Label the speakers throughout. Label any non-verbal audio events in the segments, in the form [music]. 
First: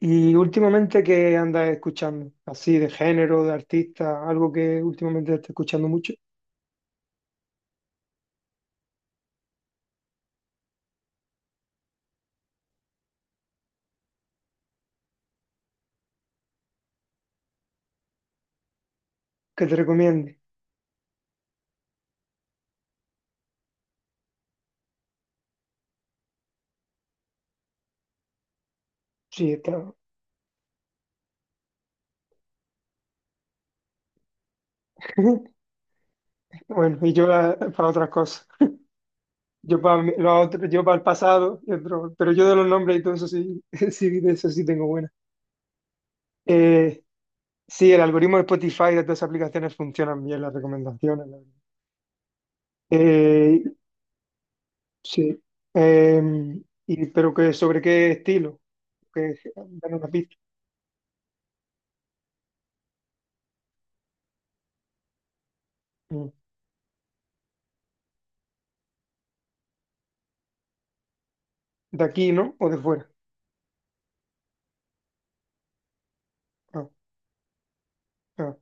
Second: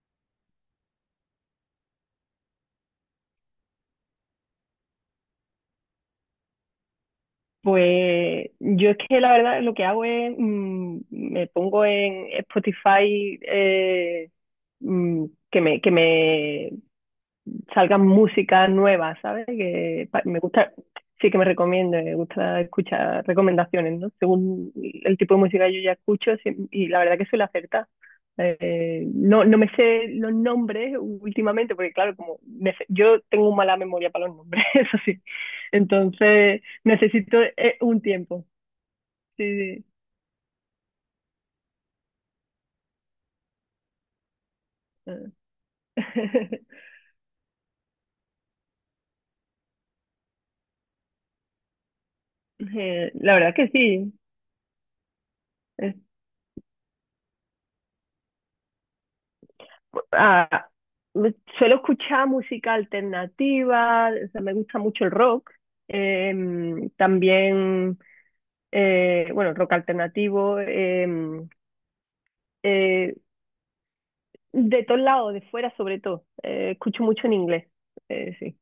Speaker 1: ¿Y últimamente qué andas escuchando? Así de género, de artista, algo que últimamente esté escuchando mucho,
Speaker 2: Pues yo es que la verdad lo que hago es, me pongo en Spotify mm, que me salgan músicas nuevas, ¿sabes?
Speaker 1: que te
Speaker 2: Me
Speaker 1: recomiende.
Speaker 2: gusta, sí que me recomiende, me gusta escuchar recomendaciones, ¿no? Según el tipo de música que yo ya escucho sí, y la verdad que suele acertar. No,
Speaker 1: Sí,
Speaker 2: me
Speaker 1: está.
Speaker 2: sé los nombres últimamente, porque claro, yo tengo mala memoria para los nombres, [laughs] eso sí.
Speaker 1: [laughs]
Speaker 2: Entonces
Speaker 1: Bueno, y yo
Speaker 2: necesito
Speaker 1: la- para
Speaker 2: un
Speaker 1: otras
Speaker 2: tiempo.
Speaker 1: cosas.
Speaker 2: Sí,
Speaker 1: Yo
Speaker 2: sí.
Speaker 1: para mi- lo otro- yo para el pasado, y otro- pero yo de los nombres y todo eso sí, [laughs] sí, de eso sí tengo buena.
Speaker 2: [laughs]
Speaker 1: Eh, sí, el algoritmo de Spotify y de todas esas aplicaciones funcionan bien, las recomendaciones. La verdad.
Speaker 2: La verdad
Speaker 1: Eh,
Speaker 2: que sí.
Speaker 1: sí.
Speaker 2: Es-
Speaker 1: Eh, y, pero que, ¿sobre qué estilo? Que, dame una pista.
Speaker 2: ah, Suelo escuchar música alternativa, o sea, me gusta mucho el rock.
Speaker 1: Mm.
Speaker 2: También, bueno, rock alternativo,
Speaker 1: ¿De aquí, no? ¿O de fuera?
Speaker 2: eh, de todos lados, de fuera sobre todo.
Speaker 1: Ah,
Speaker 2: Escucho mucho en inglés,
Speaker 1: ah,
Speaker 2: sí.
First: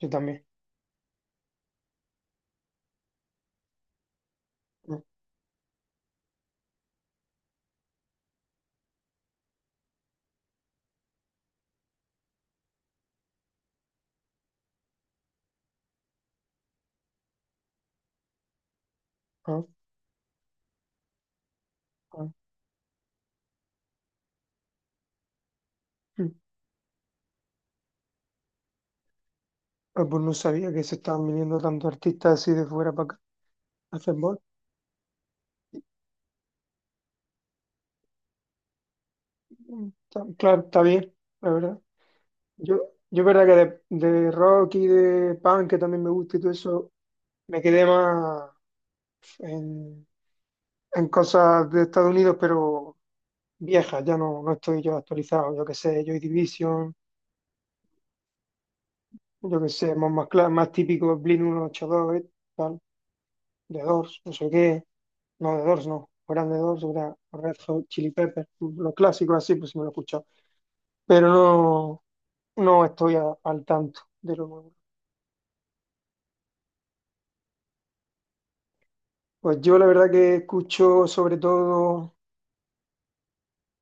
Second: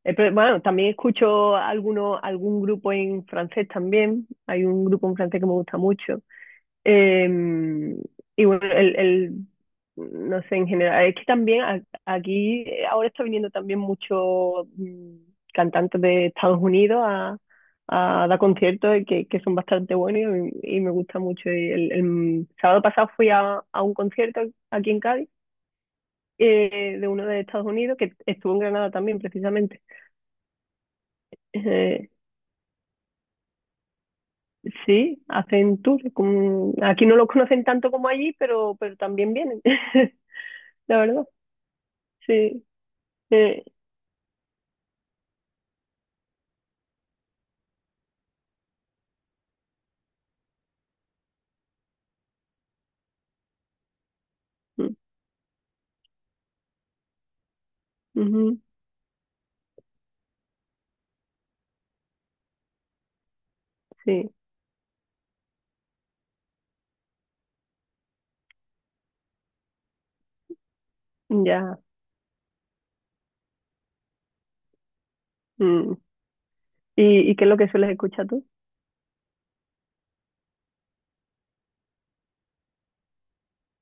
Speaker 1: yo
Speaker 2: Pero,
Speaker 1: también.
Speaker 2: bueno, también escucho algún grupo en francés también. Hay un
Speaker 1: Ah,
Speaker 2: grupo en francés que me gusta mucho. Eh, y bueno, no sé, en general, es que también aquí ahora está viniendo también muchos cantantes de Estados Unidos a dar conciertos y que son
Speaker 1: ah,
Speaker 2: bastante buenos y me gusta mucho. Y
Speaker 1: ah,
Speaker 2: el sábado pasado fui a un concierto aquí en Cádiz
Speaker 1: mm.
Speaker 2: de uno de Estados Unidos que estuvo en Granada también, precisamente.
Speaker 1: Ah, pues no sabía que se estaban viniendo tantos
Speaker 2: Eh,
Speaker 1: artistas así de fuera para acá a hacer bol.
Speaker 2: sí, hacen tour. Aquí no los conocen tanto como allí, pero también vienen,
Speaker 1: Mm,
Speaker 2: [laughs]
Speaker 1: está- Claro, está
Speaker 2: la
Speaker 1: bien,
Speaker 2: verdad.
Speaker 1: la verdad.
Speaker 2: Sí.
Speaker 1: Yo, yo verdad que
Speaker 2: Eh,
Speaker 1: de rock y de punk, que también me gusta y todo eso, me quedé más en, en cosas de Estados Unidos, pero viejas, ya no, no estoy
Speaker 2: mm,
Speaker 1: yo actualizado. Yo qué sé, Joy Division,
Speaker 2: ujú,
Speaker 1: yo qué sé, más, cla- más típico, Blink 182, tal. De Doors, no
Speaker 2: sí,
Speaker 1: sé qué, no, de Doors no, fueran de Doors, era Red Hot Chili Peppers, los clásicos así, pues sí me lo he escuchado, pero
Speaker 2: ya.
Speaker 1: no, no estoy a- al tanto de lo nuevo.
Speaker 2: Mm. Y qué es lo que sueles escuchar tú?
Speaker 1: Pues yo la verdad que escucho sobre todo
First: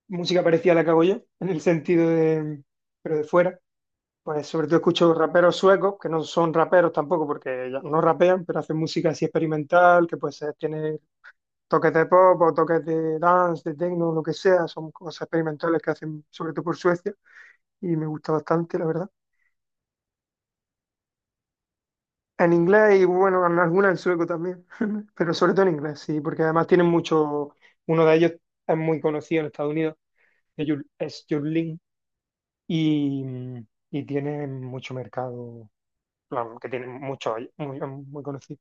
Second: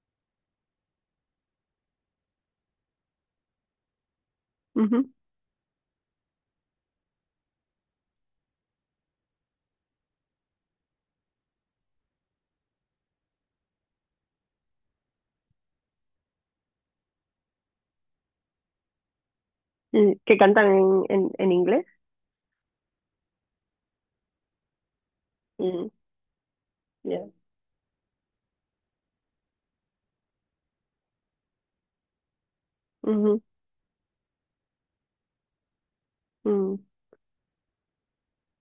Speaker 1: música parecida a la que hago yo, en el sentido de, pero de fuera. Pues sobre todo
Speaker 2: Ujú.
Speaker 1: escucho raperos suecos, que no son raperos tampoco porque ya no rapean, pero hacen música así experimental, que pues tiene toques de pop o toques de dance, de techno, lo que sea, son cosas experimentales que hacen sobre todo por Suecia y me gusta bastante, la verdad.
Speaker 2: Mm, ¿que cantan en inglés?
Speaker 1: En inglés y bueno, en algunas en sueco también, [laughs] pero sobre todo en
Speaker 2: Mm,
Speaker 1: inglés, sí, porque además tienen
Speaker 2: ya.
Speaker 1: mucho, uno de ellos es muy conocido en Estados Unidos, que Jul- es Jurlin y,
Speaker 2: Ujú,
Speaker 1: y tiene mucho mercado, vamos, que
Speaker 2: mm.
Speaker 1: tiene mucho, muy conocido.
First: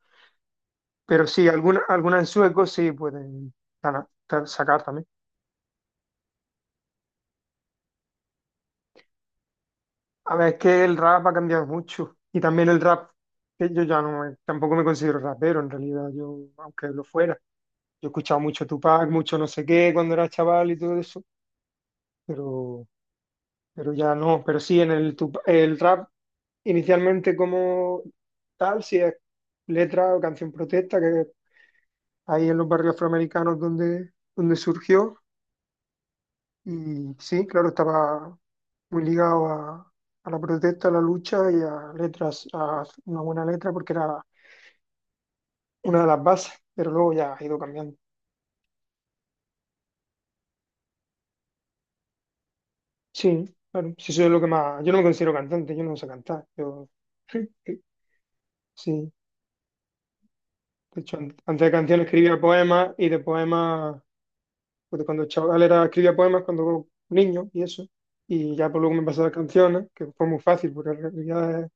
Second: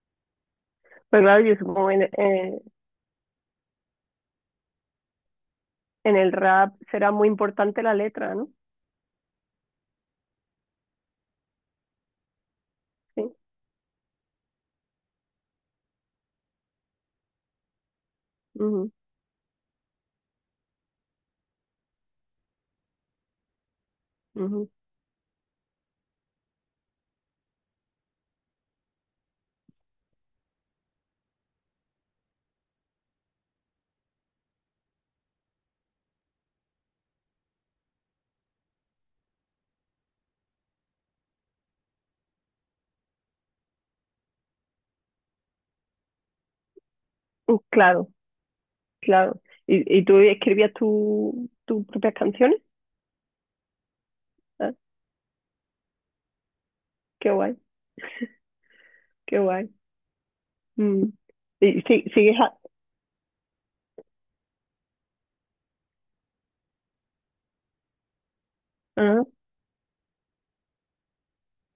Speaker 2: Pues
Speaker 1: Pero
Speaker 2: claro,
Speaker 1: sí,
Speaker 2: yo
Speaker 1: alguna
Speaker 2: supongo
Speaker 1: algunas en sueco sí pueden ganar- sacar también.
Speaker 2: en el rap será muy importante la letra, ¿no?
Speaker 1: A ver, es que el rap ha cambiado mucho. Y también el rap,
Speaker 2: Sí.
Speaker 1: que yo ya no, me- tampoco me considero rapero en realidad, yo, aunque lo fuera. Yo he escuchado mucho
Speaker 2: Ujú,
Speaker 1: Tupac, mucho no sé qué cuando era chaval y todo eso, pero, ya no. Pero
Speaker 2: ujú.
Speaker 1: sí, en el, Tup- el rap, inicialmente como tal, si es letra o canción protesta, que ahí en los barrios afroamericanos donde, surgió. Y sí, claro, estaba muy ligado a la protesta, a la lucha y a letras, a una buena letra, porque era una de las bases, pero luego ya ha
Speaker 2: Mm,
Speaker 1: ido cambiando.
Speaker 2: claro, claro. Y tú escribías tus propias canciones?
Speaker 1: Sí, claro, sí, soy lo que
Speaker 2: Ah,
Speaker 1: más. Yo no me considero cantante, yo no sé cantar. Yo,
Speaker 2: qué
Speaker 1: sí,
Speaker 2: guay,
Speaker 1: sí, sí.
Speaker 2: qué guay.
Speaker 1: De
Speaker 2: Mm.
Speaker 1: hecho, an- antes de
Speaker 2: ¿Y
Speaker 1: canción
Speaker 2: si- sigues
Speaker 1: escribía
Speaker 2: a-
Speaker 1: poemas y de poemas, pues cuando chaval era, escribía poemas cuando niño y eso. Y ya por luego me pasé a
Speaker 2: ah,
Speaker 1: las canciones, que fue muy fácil, porque en realidad es-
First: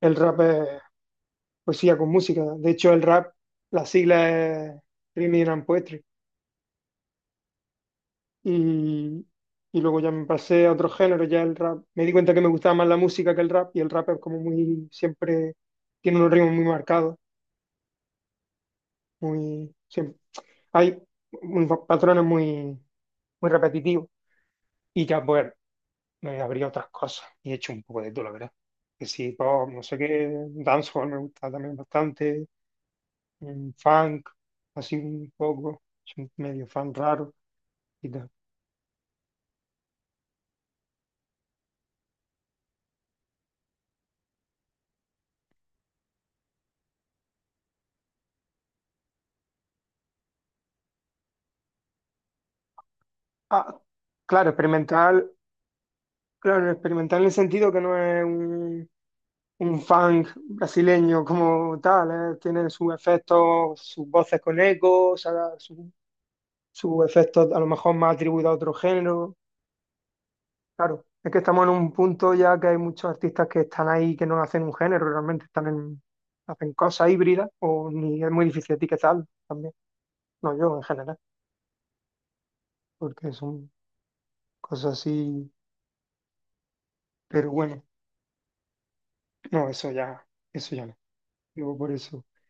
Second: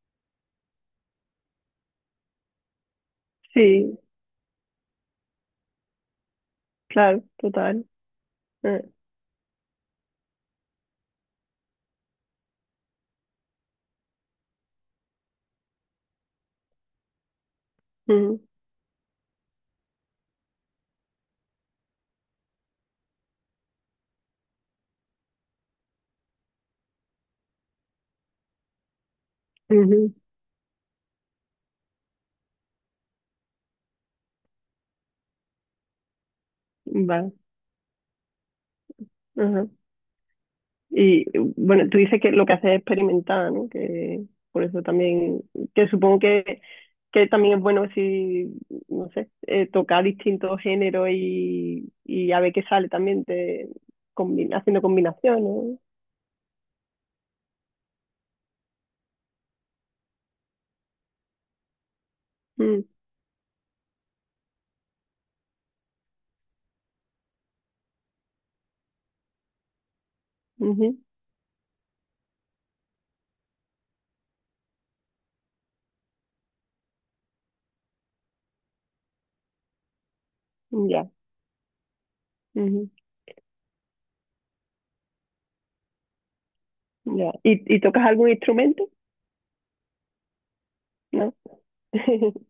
Speaker 1: el rap es. Poesía con música. De hecho, el rap, la
Speaker 2: sí,
Speaker 1: sigla es Rhyming and Poetry.
Speaker 2: claro, total. Ah,
Speaker 1: Y, y luego ya me pasé a otro género, ya el rap. Me di cuenta que me gustaba más la música que el rap y el rap es como muy, siempre tiene unos ritmos muy marcados,
Speaker 2: ujú,
Speaker 1: muy, siempre, hay unos patrones muy, repetitivos. Y ya, pues, me abrí a otras cosas y he hecho un poco de todo, la verdad. Que sí, pop, no sé
Speaker 2: ujú,
Speaker 1: qué, dancehall me gusta también bastante, mm, funk, así un poco, soy medio fan
Speaker 2: vale.
Speaker 1: raro.
Speaker 2: Ajá. Y bueno, tú dices que lo que haces es experimentar, ¿no? Que por eso también, que supongo que también es bueno si, no sé, tocar distintos géneros y a ver qué sale también de,
Speaker 1: Ah, claro,
Speaker 2: haciendo
Speaker 1: experimental,
Speaker 2: combinaciones, ¿no?
Speaker 1: claro, experimental en el sentido que no es un funk brasileño como tal, ¿eh? Tiene
Speaker 2: Mm,
Speaker 1: sus efectos, sus voces con eco, o sea, su- sus efectos a lo mejor más atribuidos a otro género.
Speaker 2: ujú,
Speaker 1: Claro, es que estamos en un punto ya que hay muchos artistas que están ahí que no hacen un género, realmente están en, hacen cosas híbridas, o ni es muy difícil etiquetar también, no yo en
Speaker 2: ya,
Speaker 1: general,
Speaker 2: ujú,
Speaker 1: porque son cosas así,
Speaker 2: ya.
Speaker 1: pero
Speaker 2: Y
Speaker 1: bueno,
Speaker 2: tocas algún instrumento?
Speaker 1: no, eso ya, no.
Speaker 2: ¿No?
Speaker 1: Digo por eso.
Speaker 2: [laughs]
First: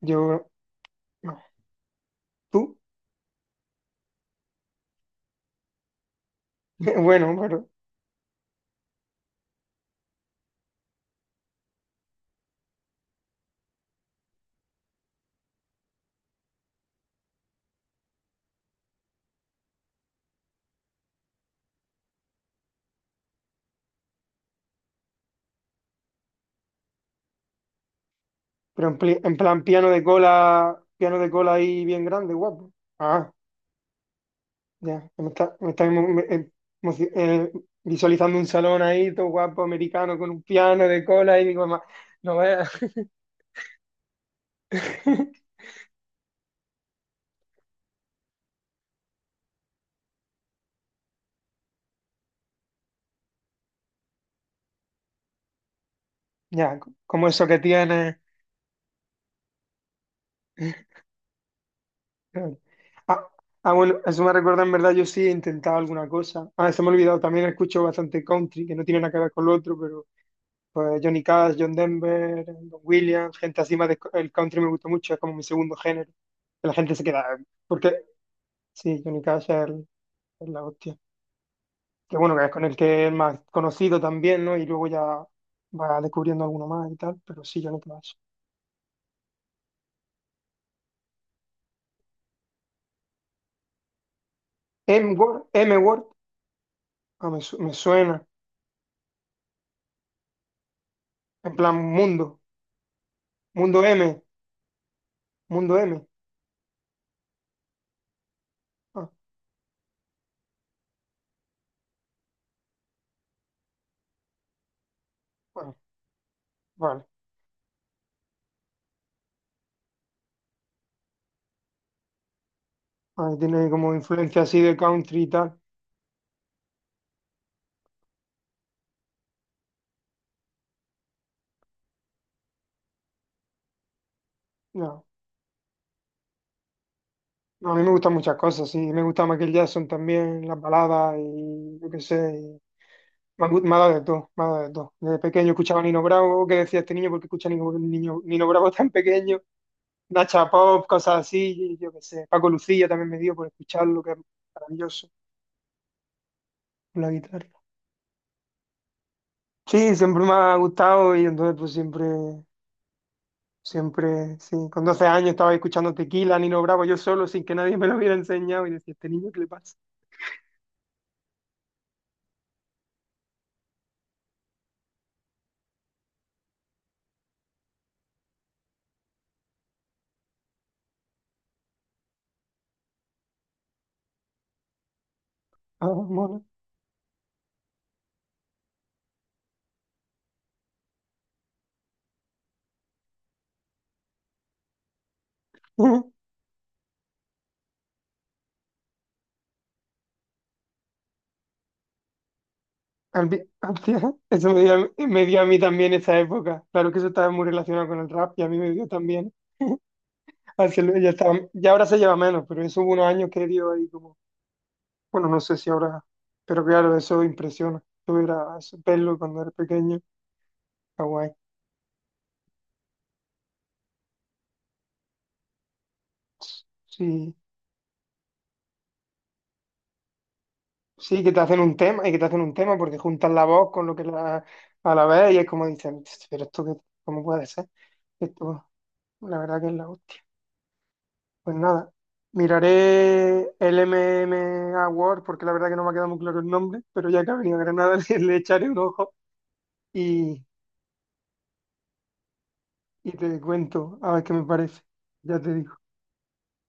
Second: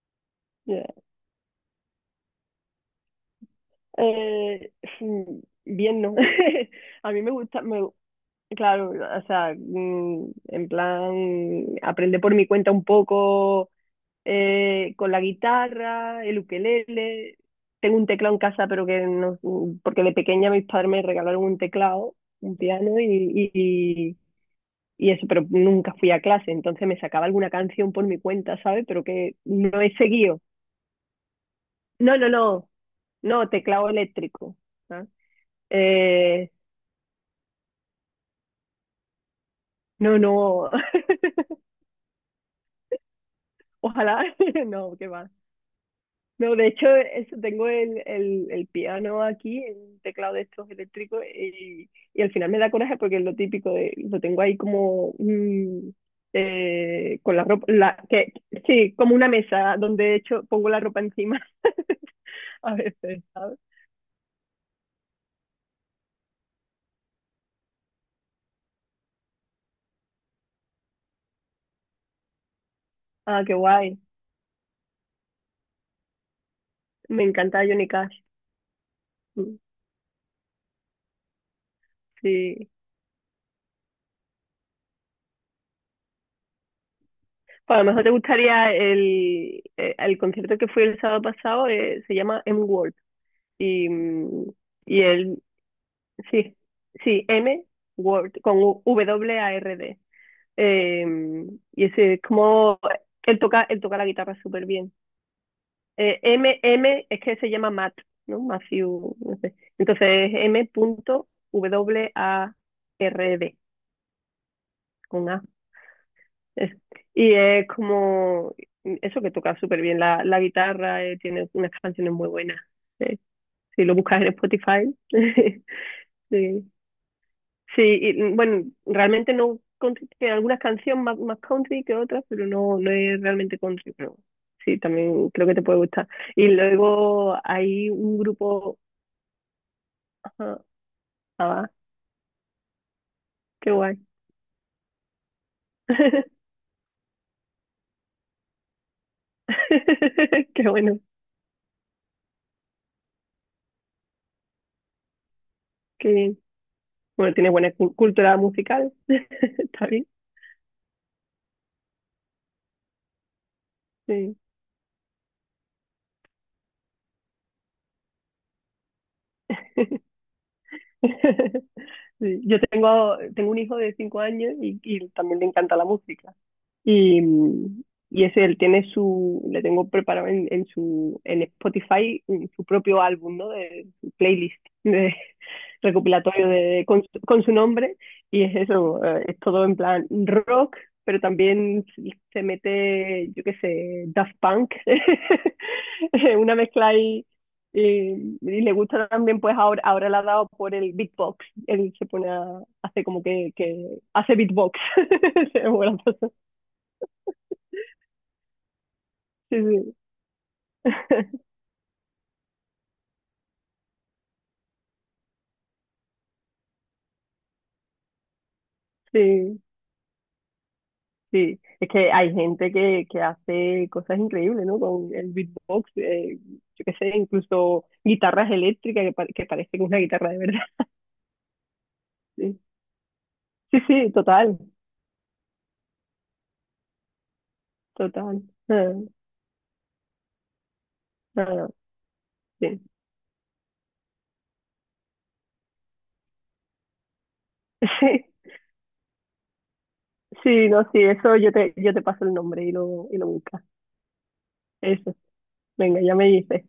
Speaker 1: Yo,
Speaker 2: Ya.
Speaker 1: no. Tú,
Speaker 2: Eh, mm, bien, ¿no? [laughs]
Speaker 1: [laughs]
Speaker 2: A mí me
Speaker 1: bueno,
Speaker 2: gusta,
Speaker 1: pero,
Speaker 2: me, Claro, o sea, en plan, aprender por mi cuenta un poco con la guitarra, el ukelele. Tengo un teclado en casa, pero que no, porque de pequeña mis padres me regalaron un teclado, un piano y eso, pero nunca fui a clase, entonces me sacaba alguna canción por mi cuenta, ¿sabes?
Speaker 1: en,
Speaker 2: Pero
Speaker 1: pli-
Speaker 2: que
Speaker 1: en plan
Speaker 2: no he seguido.
Speaker 1: piano de cola ahí bien
Speaker 2: No, no,
Speaker 1: grande,
Speaker 2: no,
Speaker 1: guapo. Ah,
Speaker 2: no, teclado eléctrico. ¿Sabes?
Speaker 1: ya, me está emo- me-
Speaker 2: Eh,
Speaker 1: emoci- visualizando un salón ahí, todo guapo,
Speaker 2: no,
Speaker 1: americano, con un
Speaker 2: no,
Speaker 1: piano de
Speaker 2: [laughs]
Speaker 1: cola y digo, "Ma- no veas.
Speaker 2: ojalá, [laughs] no, qué va.
Speaker 1: [laughs]
Speaker 2: No, de hecho, eso, tengo el piano aquí, el teclado de estos eléctricos, y al final me da coraje porque es lo típico, de, lo tengo ahí como
Speaker 1: Ya, co- como
Speaker 2: con la
Speaker 1: eso que
Speaker 2: ropa,
Speaker 1: tiene.
Speaker 2: sí, como una mesa donde de hecho pongo la ropa encima [laughs] a veces,
Speaker 1: Ah,
Speaker 2: ¿sabes?
Speaker 1: ah, bueno, eso me recuerda, en verdad, yo sí he intentado alguna cosa. Ah, se me ha olvidado, también escucho bastante country, que no tiene nada que ver con lo otro. Pues Johnny Cash, John Denver, Don Williams,
Speaker 2: Ah, qué
Speaker 1: gente así más
Speaker 2: guay,
Speaker 1: de- el country me gustó mucho, es como mi segundo género. Que la gente se
Speaker 2: me
Speaker 1: queda,
Speaker 2: encanta Johnny
Speaker 1: porque
Speaker 2: Cash,
Speaker 1: sí, Johnny Cash es,
Speaker 2: mm,
Speaker 1: el- es la hostia. Que bueno, que es con
Speaker 2: sí.
Speaker 1: el que es más conocido también, ¿no? Y luego ya va descubriendo alguno más y tal, pero sí,
Speaker 2: Pues a
Speaker 1: Johnny
Speaker 2: lo mejor te
Speaker 1: Cash.
Speaker 2: gustaría el concierto que fui el sábado pasado, se llama M-World, y, mm, y
Speaker 1: M
Speaker 2: él
Speaker 1: Word, M Word,
Speaker 2: sí, sí,
Speaker 1: ah, me, su-
Speaker 2: M
Speaker 1: me suena,
Speaker 2: Word con WARD. Eh,
Speaker 1: en plan
Speaker 2: y ese es
Speaker 1: mundo,
Speaker 2: como él
Speaker 1: mundo
Speaker 2: toca la
Speaker 1: M,
Speaker 2: guitarra súper bien.
Speaker 1: mundo M.
Speaker 2: M es que se llama Matt, ¿no?
Speaker 1: Ah,
Speaker 2: Matthew, no sé. Entonces es M punto w a r d con A.
Speaker 1: bueno,
Speaker 2: Es-
Speaker 1: vale.
Speaker 2: y es como eso que toca súper bien la guitarra, tiene unas canciones muy buenas. Eh,
Speaker 1: Ah, tiene
Speaker 2: si
Speaker 1: como
Speaker 2: lo buscas en
Speaker 1: influencia así de
Speaker 2: Spotify,
Speaker 1: country y tal.
Speaker 2: [laughs] sí, sí, y, mm, bueno, realmente no, country, que algunas canciones más, más country que otras, pero no, no es realmente country, pero sí,
Speaker 1: No.
Speaker 2: también creo que te puede gustar. Y luego
Speaker 1: No, a mí
Speaker 2: hay
Speaker 1: me gustan
Speaker 2: un
Speaker 1: muchas cosas,
Speaker 2: grupo,
Speaker 1: sí. Me gusta Michael Jackson también, las
Speaker 2: ajá,
Speaker 1: baladas
Speaker 2: ah,
Speaker 1: y yo qué sé. Y han gu-
Speaker 2: qué
Speaker 1: me ha dado
Speaker 2: guay,
Speaker 1: de todo, me ha dado de todo. Desde pequeño escuchaba Nino
Speaker 2: [laughs]
Speaker 1: Bravo, que decía este niño porque escucha Nino, niño- Nino Bravo tan pequeño, Nacha
Speaker 2: qué
Speaker 1: Pop,
Speaker 2: bueno,
Speaker 1: cosas así, y yo qué sé. Paco Lucía también me dio por escucharlo, que es maravilloso,
Speaker 2: qué bien.
Speaker 1: con la
Speaker 2: Bueno,
Speaker 1: guitarra.
Speaker 2: tiene buena cultura musical, [laughs] está
Speaker 1: Sí,
Speaker 2: bien,
Speaker 1: siempre me ha gustado y entonces pues siempre,
Speaker 2: sí.
Speaker 1: siempre, sí. Con 12 años estaba escuchando Tequila, Nino Bravo, yo solo, sin que nadie me lo hubiera enseñado y decía, ¿este niño qué le pasa?
Speaker 2: [laughs] Sí, yo tengo, tengo un hijo de 5 años y también le encanta la música. Y, y ese, él tiene su, le tengo preparado en su, en Spotify su propio álbum, ¿no? De su playlist de [laughs]
Speaker 1: Ah, mola.
Speaker 2: recopilatorio de, con, con su nombre. Y es eso, es todo en plan rock, pero también se mete, yo qué sé, Daft Punk,
Speaker 1: [laughs]
Speaker 2: [laughs] una mezcla ahí. Y, y le gusta también, ahora le ha dado por el beatbox. Él se pone a, hace como
Speaker 1: Al vi-
Speaker 2: que
Speaker 1: hostia, [laughs]
Speaker 2: hace
Speaker 1: eso me dio, a
Speaker 2: beatbox.
Speaker 1: mí me dio a
Speaker 2: [laughs]
Speaker 1: mí
Speaker 2: Es muy
Speaker 1: también esa
Speaker 2: gracioso.
Speaker 1: época. Claro que eso estaba muy relacionado con el rap y a mí me dio también.
Speaker 2: Sí,
Speaker 1: [laughs]
Speaker 2: sí,
Speaker 1: Así lo- ya estaba,
Speaker 2: [laughs]
Speaker 1: ya ahora se lleva menos, pero eso hubo unos años que dio ahí como, bueno, no sé si ahora, pero claro, eso impresiona. Yo era eso, verlo cuando era
Speaker 2: sí,
Speaker 1: pequeño, está guay.
Speaker 2: sí. Es que hay gente que hace cosas increíbles, ¿no? Con el beatbox, yo qué sé,
Speaker 1: Sí,
Speaker 2: incluso guitarras eléctricas que, que parecen una guitarra de verdad.
Speaker 1: sí, que te hacen un tema y que te
Speaker 2: [laughs]
Speaker 1: hacen un
Speaker 2: Sí,
Speaker 1: tema porque juntan la voz
Speaker 2: sí,
Speaker 1: con lo que
Speaker 2: sí,
Speaker 1: la,
Speaker 2: total,
Speaker 1: a la vez y es como dicen, pero esto que, ¿cómo puede ser?
Speaker 2: total.
Speaker 1: Esto,
Speaker 2: Ah,
Speaker 1: la verdad que es la hostia. Pues
Speaker 2: ah,
Speaker 1: nada,
Speaker 2: sí,
Speaker 1: miraré el M MMA Award porque la verdad que no me ha quedado muy claro el nombre, pero ya que ha venido a Granada
Speaker 2: [laughs]
Speaker 1: [laughs] le,
Speaker 2: sí,
Speaker 1: le echaré un ojo y,
Speaker 2: sí, no, sí, eso yo te paso el nombre
Speaker 1: y
Speaker 2: y lo
Speaker 1: te
Speaker 2: buscas.
Speaker 1: cuento a ver qué me parece.
Speaker 2: Eso,
Speaker 1: Ya te digo.
Speaker 2: venga, ya me dices.